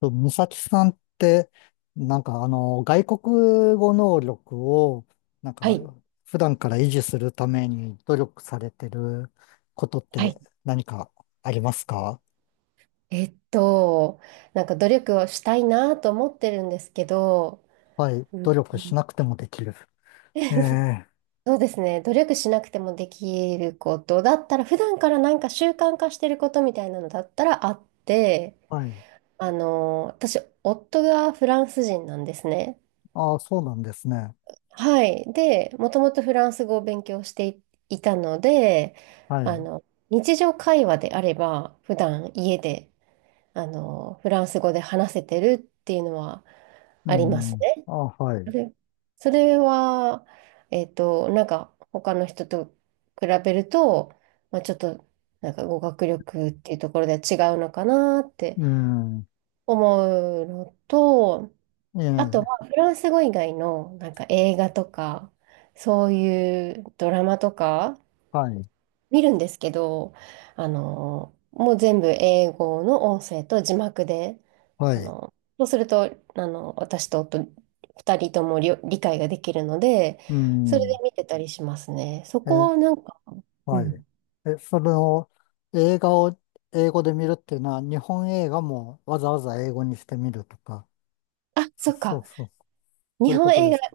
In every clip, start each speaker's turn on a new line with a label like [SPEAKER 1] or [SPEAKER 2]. [SPEAKER 1] と、美咲さんって、なんか外国語能力を、なん
[SPEAKER 2] は
[SPEAKER 1] か、
[SPEAKER 2] い。
[SPEAKER 1] 普段から維持するために努力されてることっ
[SPEAKER 2] はい。
[SPEAKER 1] て何かありますか？
[SPEAKER 2] えっと、なんか努力をしたいなと思ってるんですけど、
[SPEAKER 1] はい。
[SPEAKER 2] うん。
[SPEAKER 1] 努力 しなくてもできる。ええ。
[SPEAKER 2] そうですね。努力しなくてもできることだったら、普段からなんか習慣化してることみたいなのだったらあって、
[SPEAKER 1] はい。
[SPEAKER 2] 私、夫がフランス人なんですね。
[SPEAKER 1] ああ、そうなんですね。
[SPEAKER 2] はい。で、もともとフランス語を勉強していたので、
[SPEAKER 1] は
[SPEAKER 2] あ
[SPEAKER 1] い。
[SPEAKER 2] の、日常会話であれば、普段家でフランス語で話せてるっていうのは
[SPEAKER 1] う
[SPEAKER 2] あります
[SPEAKER 1] ん。
[SPEAKER 2] ね。
[SPEAKER 1] ああ、は
[SPEAKER 2] そ
[SPEAKER 1] い。
[SPEAKER 2] れ、それは、なんか他の人と比べると、まあ、ちょっとなんか語学力っていうところで違うのかなって
[SPEAKER 1] うん。
[SPEAKER 2] 思うのと、
[SPEAKER 1] え
[SPEAKER 2] あとは
[SPEAKER 1] え。
[SPEAKER 2] フランス語以外のなんか映画とか、そういうドラマとか、
[SPEAKER 1] はい。
[SPEAKER 2] 見るんですけど、もう全部英語の音声と字幕で、
[SPEAKER 1] はい。
[SPEAKER 2] そうすると、私と夫、二人とも理解ができるので、
[SPEAKER 1] う
[SPEAKER 2] それで
[SPEAKER 1] ん。
[SPEAKER 2] 見てたりしますね。そ
[SPEAKER 1] え
[SPEAKER 2] こ
[SPEAKER 1] え。
[SPEAKER 2] はなんか、う
[SPEAKER 1] はい。
[SPEAKER 2] ん。
[SPEAKER 1] え、それを映画を英語で見るっていうのは、日本映画もわざわざ英語にしてみるとか、
[SPEAKER 2] あ、
[SPEAKER 1] そ、
[SPEAKER 2] そっ
[SPEAKER 1] そ
[SPEAKER 2] か。
[SPEAKER 1] うそう、そう
[SPEAKER 2] 日
[SPEAKER 1] いう
[SPEAKER 2] 本
[SPEAKER 1] こと
[SPEAKER 2] 映
[SPEAKER 1] で
[SPEAKER 2] 画、
[SPEAKER 1] すか？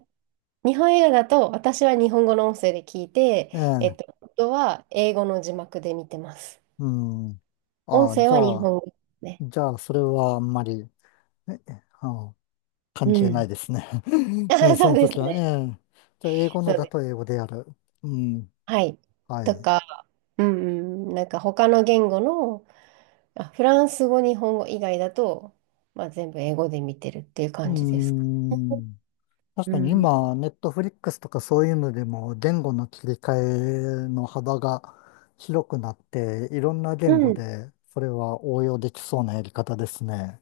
[SPEAKER 2] 日本映画だと、私は日本語の音声で聞いて、
[SPEAKER 1] ええ、
[SPEAKER 2] 夫は英語の字幕で見てます。
[SPEAKER 1] うん。
[SPEAKER 2] 音
[SPEAKER 1] ああ、
[SPEAKER 2] 声
[SPEAKER 1] じゃ
[SPEAKER 2] は日
[SPEAKER 1] あ、
[SPEAKER 2] 本語ですね。
[SPEAKER 1] じゃあ、それはあんまり、え、えあの関
[SPEAKER 2] う
[SPEAKER 1] 係ない
[SPEAKER 2] ん。
[SPEAKER 1] ですね。ええ、
[SPEAKER 2] あ、
[SPEAKER 1] そ
[SPEAKER 2] そう
[SPEAKER 1] の
[SPEAKER 2] です
[SPEAKER 1] 時は、え
[SPEAKER 2] ね。
[SPEAKER 1] え、じゃあ、英語の
[SPEAKER 2] そう
[SPEAKER 1] だ
[SPEAKER 2] で
[SPEAKER 1] と
[SPEAKER 2] す。
[SPEAKER 1] 英語でやる。うん。
[SPEAKER 2] はい。
[SPEAKER 1] はい。
[SPEAKER 2] と
[SPEAKER 1] う
[SPEAKER 2] か、うんうん、なんか他の言語の、あ、フランス語、日本語以外だと、まあ、全部英語で見てるっていう
[SPEAKER 1] ー
[SPEAKER 2] 感じですか？
[SPEAKER 1] ん。確
[SPEAKER 2] う
[SPEAKER 1] かに
[SPEAKER 2] ん。
[SPEAKER 1] 今、ネットフリックスとかそういうのでも言語の切り替えの幅が広くなって、いろんな言
[SPEAKER 2] う
[SPEAKER 1] 語
[SPEAKER 2] ん。
[SPEAKER 1] でそれは応用できそうなやり方ですね。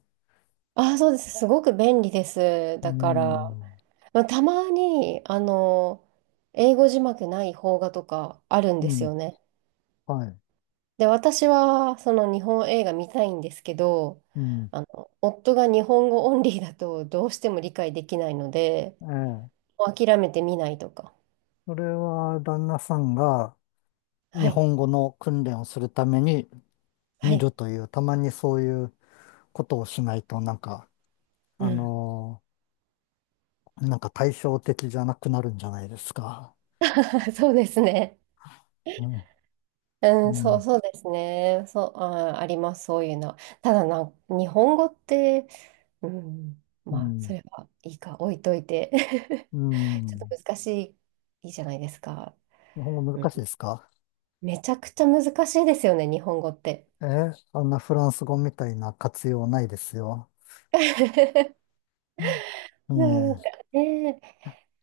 [SPEAKER 2] あ、そうです。すごく便利です。
[SPEAKER 1] う
[SPEAKER 2] だから、
[SPEAKER 1] ん。
[SPEAKER 2] まあ、たまに、英語字幕ない邦画とかあるんで
[SPEAKER 1] う
[SPEAKER 2] す
[SPEAKER 1] ん。
[SPEAKER 2] よね。
[SPEAKER 1] はい。
[SPEAKER 2] で、私は、その日本映画見たいんですけど、
[SPEAKER 1] うん。
[SPEAKER 2] 夫が日本語オンリーだとどうしても理解できないので、
[SPEAKER 1] ええ。
[SPEAKER 2] もう諦めて見ないとか。
[SPEAKER 1] それは旦那さんが日
[SPEAKER 2] はい。
[SPEAKER 1] 本語の訓練をするために
[SPEAKER 2] は
[SPEAKER 1] 見
[SPEAKER 2] い。
[SPEAKER 1] るという、たまにそういうことをしないとなんか、
[SPEAKER 2] う
[SPEAKER 1] あ
[SPEAKER 2] ん。
[SPEAKER 1] の対照的じゃなくなるんじゃないですか？
[SPEAKER 2] そうですね。
[SPEAKER 1] うん。
[SPEAKER 2] うん、
[SPEAKER 1] うん。
[SPEAKER 2] そうですね。そう、あります、そういうの。ただ、日本語って、うん、
[SPEAKER 1] う
[SPEAKER 2] まあ、そ
[SPEAKER 1] ん。
[SPEAKER 2] れはいいか、置いといて。
[SPEAKER 1] う
[SPEAKER 2] ちょっと
[SPEAKER 1] ん。
[SPEAKER 2] 難しいじゃないですか。
[SPEAKER 1] 日本語
[SPEAKER 2] う
[SPEAKER 1] 難しいで
[SPEAKER 2] ん。
[SPEAKER 1] すか？
[SPEAKER 2] めちゃくちゃ難しいですよね、日本語って。
[SPEAKER 1] あんなフランス語みたいな活用ないですよ。
[SPEAKER 2] で
[SPEAKER 1] うん。
[SPEAKER 2] もな
[SPEAKER 1] ね
[SPEAKER 2] んかね、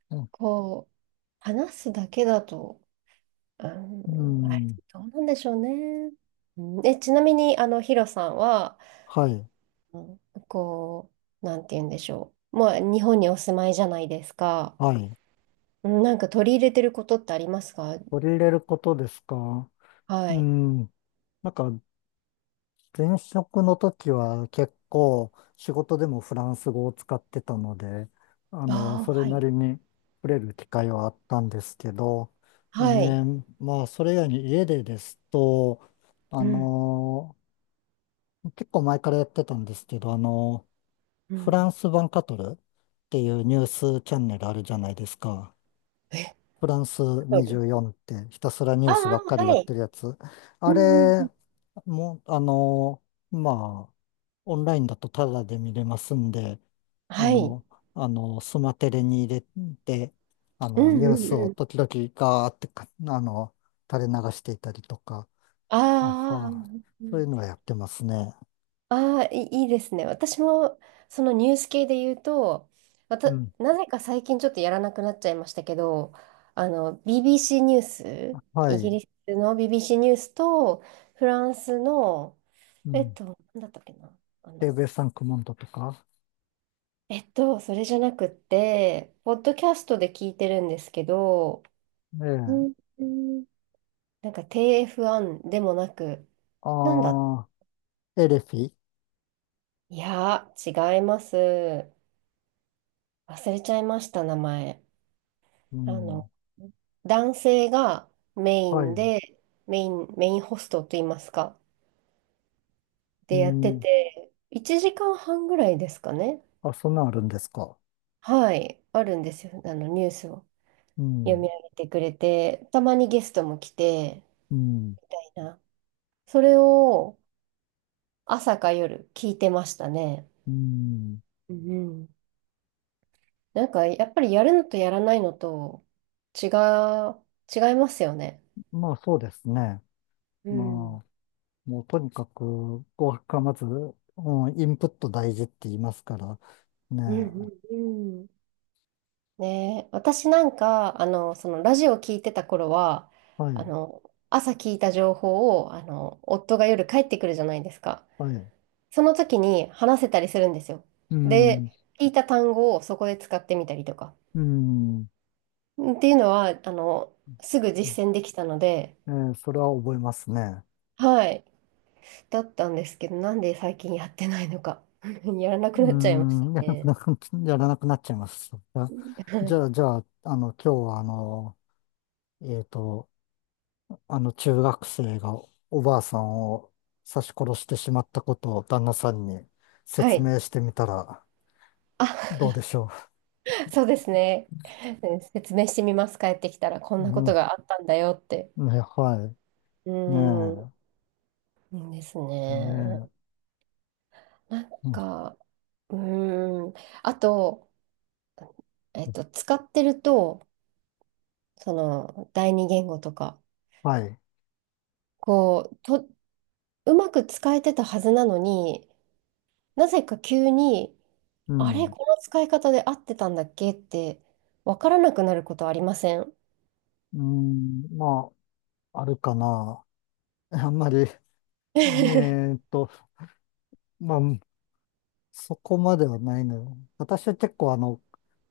[SPEAKER 1] え。う
[SPEAKER 2] こう、話すだけだと、う
[SPEAKER 1] ん。う
[SPEAKER 2] ん、あれ、
[SPEAKER 1] ん。
[SPEAKER 2] どうなんでしょうね。うん。ちなみに、ヒロさんは、
[SPEAKER 1] はい。
[SPEAKER 2] うん、こう、なんて言うんでしょう。まあ、日本にお住まいじゃないですか。
[SPEAKER 1] はい。
[SPEAKER 2] うん。なんか取り入れてることってありますか？
[SPEAKER 1] 取り入れることですか？
[SPEAKER 2] は
[SPEAKER 1] う
[SPEAKER 2] い。
[SPEAKER 1] ん。なんか、前職の時は結構仕事でもフランス語を使ってたので、
[SPEAKER 2] あ
[SPEAKER 1] そ
[SPEAKER 2] あ、
[SPEAKER 1] れ
[SPEAKER 2] は
[SPEAKER 1] な
[SPEAKER 2] い。
[SPEAKER 1] りに触れる機会はあったんですけど、
[SPEAKER 2] はい。
[SPEAKER 1] まあ、それ以外に家でですと、あ
[SPEAKER 2] うん、
[SPEAKER 1] の、結構前からやってたんですけど、
[SPEAKER 2] う
[SPEAKER 1] フラ
[SPEAKER 2] ん。
[SPEAKER 1] ンスワンカトルっていうニュースチャンネルあるじゃないですか？
[SPEAKER 2] え、
[SPEAKER 1] フランス
[SPEAKER 2] 取る。
[SPEAKER 1] 24ってひたすらニュ
[SPEAKER 2] あ
[SPEAKER 1] ースばっか
[SPEAKER 2] あ、
[SPEAKER 1] りや
[SPEAKER 2] は
[SPEAKER 1] っ
[SPEAKER 2] い。
[SPEAKER 1] てるやつ。あ
[SPEAKER 2] うん、うん、う
[SPEAKER 1] れ
[SPEAKER 2] ん。
[SPEAKER 1] も、あの、まあ、オンラインだとタダで見れますんで、あ
[SPEAKER 2] はい。
[SPEAKER 1] の、スマテレに入れて、
[SPEAKER 2] う
[SPEAKER 1] ニ
[SPEAKER 2] んう
[SPEAKER 1] ュー
[SPEAKER 2] ん
[SPEAKER 1] ス
[SPEAKER 2] う
[SPEAKER 1] を
[SPEAKER 2] ん。
[SPEAKER 1] 時々ガーってか、垂れ流していたりとか、あ
[SPEAKER 2] ああ、う
[SPEAKER 1] は、
[SPEAKER 2] んう
[SPEAKER 1] そうい
[SPEAKER 2] ん。
[SPEAKER 1] うのはやってますね。
[SPEAKER 2] ああ、いいですね。私も、そのニュース系で言うと、ま
[SPEAKER 1] う
[SPEAKER 2] た、
[SPEAKER 1] ん。
[SPEAKER 2] なぜか最近ちょっとやらなくなっちゃいましたけど、BBC ニュース、
[SPEAKER 1] は
[SPEAKER 2] イギ
[SPEAKER 1] い。
[SPEAKER 2] リスの BBC ニュースと、フランスの、
[SPEAKER 1] うん。
[SPEAKER 2] なんだったっけな、あ
[SPEAKER 1] テー
[SPEAKER 2] の、
[SPEAKER 1] ブルさん、クモンドとか。
[SPEAKER 2] それじゃなくって、ポッドキャストで聞いてるんですけど、
[SPEAKER 1] え
[SPEAKER 2] う
[SPEAKER 1] え。
[SPEAKER 2] んうん、なんか t f ンでもなく、なんだ、
[SPEAKER 1] ああ、エレフィ。
[SPEAKER 2] いやー、違います。忘れちゃいました、名前。
[SPEAKER 1] う
[SPEAKER 2] あ
[SPEAKER 1] ん。
[SPEAKER 2] の、男性がメイ
[SPEAKER 1] は
[SPEAKER 2] ン
[SPEAKER 1] い。
[SPEAKER 2] で、メインホストといいますか、
[SPEAKER 1] う
[SPEAKER 2] でやって
[SPEAKER 1] ん。
[SPEAKER 2] て、1時間半ぐらいですかね。
[SPEAKER 1] あ、そんなんあるんですか？
[SPEAKER 2] はい、あるんですよ。ニュースを
[SPEAKER 1] う
[SPEAKER 2] 読み
[SPEAKER 1] ん。
[SPEAKER 2] 上げてくれて、たまにゲストも来て、
[SPEAKER 1] うん。
[SPEAKER 2] みたいな、それを朝か夜聞いてましたね。
[SPEAKER 1] うん。
[SPEAKER 2] うん。なんか、やっぱりやるのとやらないのと違う、違いますよね。
[SPEAKER 1] まあ、そうですね。
[SPEAKER 2] うん。
[SPEAKER 1] まあ、もうとにかく、語学がまず、うん、インプット大事って言いますから、ね
[SPEAKER 2] うん
[SPEAKER 1] え。
[SPEAKER 2] うんうん。ね、私なんか、そのラジオ聞いてた頃は、
[SPEAKER 1] は
[SPEAKER 2] あ
[SPEAKER 1] い。
[SPEAKER 2] の、朝聞いた情報を、夫が夜帰ってくるじゃないですか。
[SPEAKER 1] はい。
[SPEAKER 2] その時に話せたりするんですよ。
[SPEAKER 1] うん。
[SPEAKER 2] で、聞いた単語をそこで使ってみたりとか。
[SPEAKER 1] うん。
[SPEAKER 2] っていうのは、すぐ実践できたので、
[SPEAKER 1] ええ、それは覚えますね。
[SPEAKER 2] はい、だったんですけど、なんで最近やってないのか。やらな
[SPEAKER 1] う
[SPEAKER 2] くなっちゃいまし
[SPEAKER 1] ー
[SPEAKER 2] た。
[SPEAKER 1] ん、やらなくなっちゃいます。じゃあ、
[SPEAKER 2] は
[SPEAKER 1] じ
[SPEAKER 2] い。
[SPEAKER 1] ゃあ、じゃあ、今日は、えっと、あの中学生がおばあさんを刺し殺してしまったことを旦那さんに
[SPEAKER 2] は
[SPEAKER 1] 説
[SPEAKER 2] い。
[SPEAKER 1] 明してみたら
[SPEAKER 2] あ、
[SPEAKER 1] どうで しょ
[SPEAKER 2] そうですね。説明してみます。帰ってきたらこ
[SPEAKER 1] う？
[SPEAKER 2] んな
[SPEAKER 1] う
[SPEAKER 2] こと
[SPEAKER 1] ん。
[SPEAKER 2] があったんだよって。
[SPEAKER 1] ね、は
[SPEAKER 2] う
[SPEAKER 1] い。
[SPEAKER 2] ー
[SPEAKER 1] ね
[SPEAKER 2] ん、です
[SPEAKER 1] え。
[SPEAKER 2] ね。
[SPEAKER 1] ね
[SPEAKER 2] なん
[SPEAKER 1] え。うん。
[SPEAKER 2] か、うーん。あと、使ってると、その、第二言語とか、
[SPEAKER 1] はい。
[SPEAKER 2] こう、うまく使えてたはずなのに、なぜか急に、
[SPEAKER 1] う
[SPEAKER 2] あれ、
[SPEAKER 1] ん。
[SPEAKER 2] この使い方で合ってたんだっけって、わからなくなることありません？
[SPEAKER 1] うん。まあ、あるかな。あんまり、ーっと、まあ、そこまではないの。私は結構あの、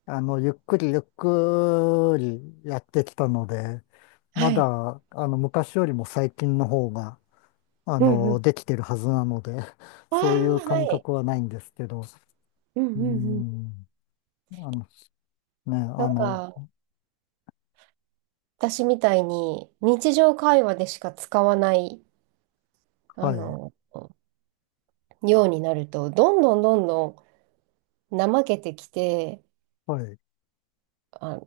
[SPEAKER 1] あの、ゆっくりゆっくりやってきたので、ま
[SPEAKER 2] はい。
[SPEAKER 1] だ、昔よりも最近の方が、
[SPEAKER 2] うんうん。
[SPEAKER 1] できてるはずなので、
[SPEAKER 2] ああ、
[SPEAKER 1] そういう
[SPEAKER 2] は
[SPEAKER 1] 感
[SPEAKER 2] い。
[SPEAKER 1] 覚はないんですけど、
[SPEAKER 2] うん
[SPEAKER 1] う
[SPEAKER 2] うんうん。
[SPEAKER 1] ん、あの、ね、
[SPEAKER 2] なんか、私みたいに、日常会話でしか使わない、
[SPEAKER 1] は
[SPEAKER 2] あ
[SPEAKER 1] い、
[SPEAKER 2] の、ようになると、どんどんどんどん怠けてきて、
[SPEAKER 1] はい、う
[SPEAKER 2] あ、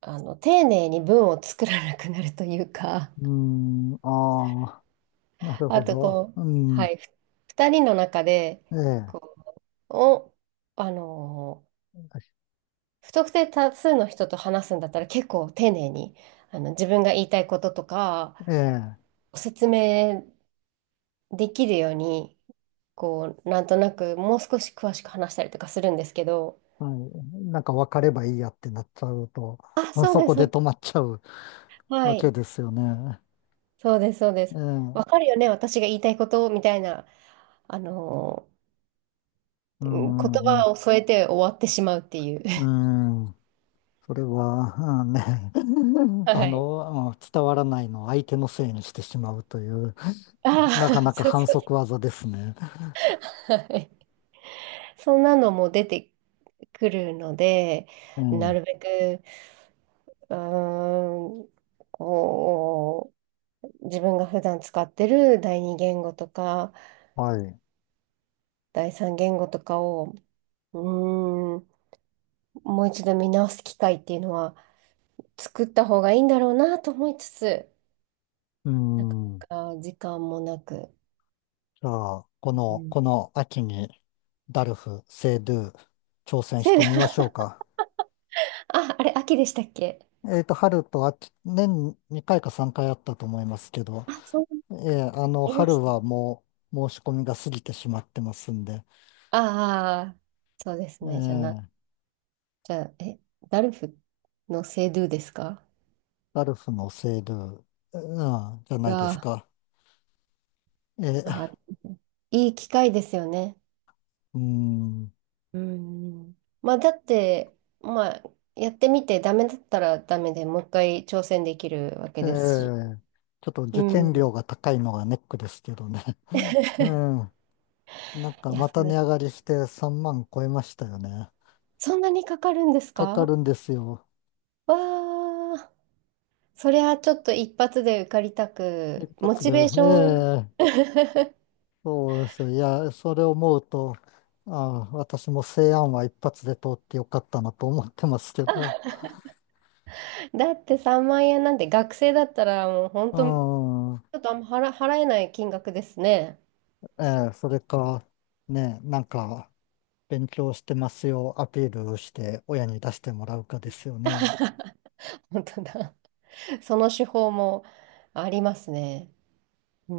[SPEAKER 2] 丁寧に文を作らなくなるというか、
[SPEAKER 1] ん、ああ、な る
[SPEAKER 2] あ
[SPEAKER 1] ほ
[SPEAKER 2] と
[SPEAKER 1] ど、
[SPEAKER 2] こう、
[SPEAKER 1] う
[SPEAKER 2] は
[SPEAKER 1] ん、
[SPEAKER 2] い、二人の中で、
[SPEAKER 1] ええ、
[SPEAKER 2] こう、お、あのー、不特定多数の人と話すんだったら結構丁寧に、自分が言いたいこととか、
[SPEAKER 1] ええ、
[SPEAKER 2] 説明できるように、こう、なんとなくもう少し詳しく話したりとかするんですけど、
[SPEAKER 1] はい、なんか分かればいいやってなっちゃうと、
[SPEAKER 2] あ、
[SPEAKER 1] まあ
[SPEAKER 2] そう
[SPEAKER 1] そ
[SPEAKER 2] で
[SPEAKER 1] こ
[SPEAKER 2] す。
[SPEAKER 1] で止まっちゃう
[SPEAKER 2] は
[SPEAKER 1] わ
[SPEAKER 2] い。
[SPEAKER 1] けですよね。
[SPEAKER 2] そうです、そうです。
[SPEAKER 1] ええ、う
[SPEAKER 2] わかるよね、私が言いたいことみたいな、あのー言
[SPEAKER 1] ん、うん、
[SPEAKER 2] 葉を添えて終わってしまうっていう。
[SPEAKER 1] うん、それは、うん、ね、
[SPEAKER 2] はい。
[SPEAKER 1] うん、伝わらないのを相手のせいにしてしまうという。
[SPEAKER 2] あ
[SPEAKER 1] なか
[SPEAKER 2] あ、
[SPEAKER 1] なか
[SPEAKER 2] そうそ
[SPEAKER 1] 反
[SPEAKER 2] う
[SPEAKER 1] 則技ですね。
[SPEAKER 2] そう。はい。そんなのも出てくるので、
[SPEAKER 1] う
[SPEAKER 2] な
[SPEAKER 1] ん。
[SPEAKER 2] るべく、うーん、こう、自分が普段使ってる第二言語とか、
[SPEAKER 1] はい。
[SPEAKER 2] 第三言語とかを、うーん、もう一度見直す機会っていうのは作った方がいいんだろうなと思いつつ、
[SPEAKER 1] う
[SPEAKER 2] なかな
[SPEAKER 1] ん。じ
[SPEAKER 2] か時間もなく。
[SPEAKER 1] ゃあ、
[SPEAKER 2] うん。
[SPEAKER 1] この秋にダルフ、セイドゥ、挑戦し
[SPEAKER 2] せ
[SPEAKER 1] て
[SPEAKER 2] な、
[SPEAKER 1] みましょう か？
[SPEAKER 2] あ、あれ、秋でしたっけ？
[SPEAKER 1] 春と秋、年2回か3回あったと思いますけど、
[SPEAKER 2] あ、そう、いまし
[SPEAKER 1] 春
[SPEAKER 2] たっけ。
[SPEAKER 1] はもう申し込みが過ぎてしまってますんで、
[SPEAKER 2] ああ、そうです
[SPEAKER 1] え
[SPEAKER 2] ね。
[SPEAKER 1] ー
[SPEAKER 2] じゃあ、ダルフのセドゥですか？
[SPEAKER 1] ダルフのセイドゥ、うん、じゃないです
[SPEAKER 2] が、
[SPEAKER 1] か？え
[SPEAKER 2] あ
[SPEAKER 1] ー
[SPEAKER 2] ー、いい機会ですよね。
[SPEAKER 1] うん。
[SPEAKER 2] うん。まあ、だって、まあ、やってみてダメだったらダメでもう一回挑戦できるわけ
[SPEAKER 1] え
[SPEAKER 2] ですし。
[SPEAKER 1] ーちょっと受
[SPEAKER 2] うん。
[SPEAKER 1] 験料が高いのがネックですけどね。うん。なん
[SPEAKER 2] い
[SPEAKER 1] か
[SPEAKER 2] や、
[SPEAKER 1] ま
[SPEAKER 2] そう
[SPEAKER 1] た
[SPEAKER 2] で
[SPEAKER 1] 値上が
[SPEAKER 2] す。
[SPEAKER 1] りして3万超えましたよね。
[SPEAKER 2] そんなにかかるんです
[SPEAKER 1] か
[SPEAKER 2] か？
[SPEAKER 1] か
[SPEAKER 2] わ
[SPEAKER 1] るんですよ。
[SPEAKER 2] ー。それはちょっと一発で受かりた
[SPEAKER 1] 一
[SPEAKER 2] く、モ
[SPEAKER 1] 発
[SPEAKER 2] チ
[SPEAKER 1] で。
[SPEAKER 2] ベーション。
[SPEAKER 1] ええ、そうですよ。いや、それを思うと、ああ、私も西安は一発で通ってよかったなと思ってますけど。
[SPEAKER 2] だって3万円なんて学生だったらもう本
[SPEAKER 1] う
[SPEAKER 2] 当、ち
[SPEAKER 1] ん。
[SPEAKER 2] ょっとあんま払えない金額ですね。
[SPEAKER 1] ええ、それか、ね、なんか、勉強してますよ、アピールして親に出してもらうかですよね。
[SPEAKER 2] 本当だ。その手法もありますね。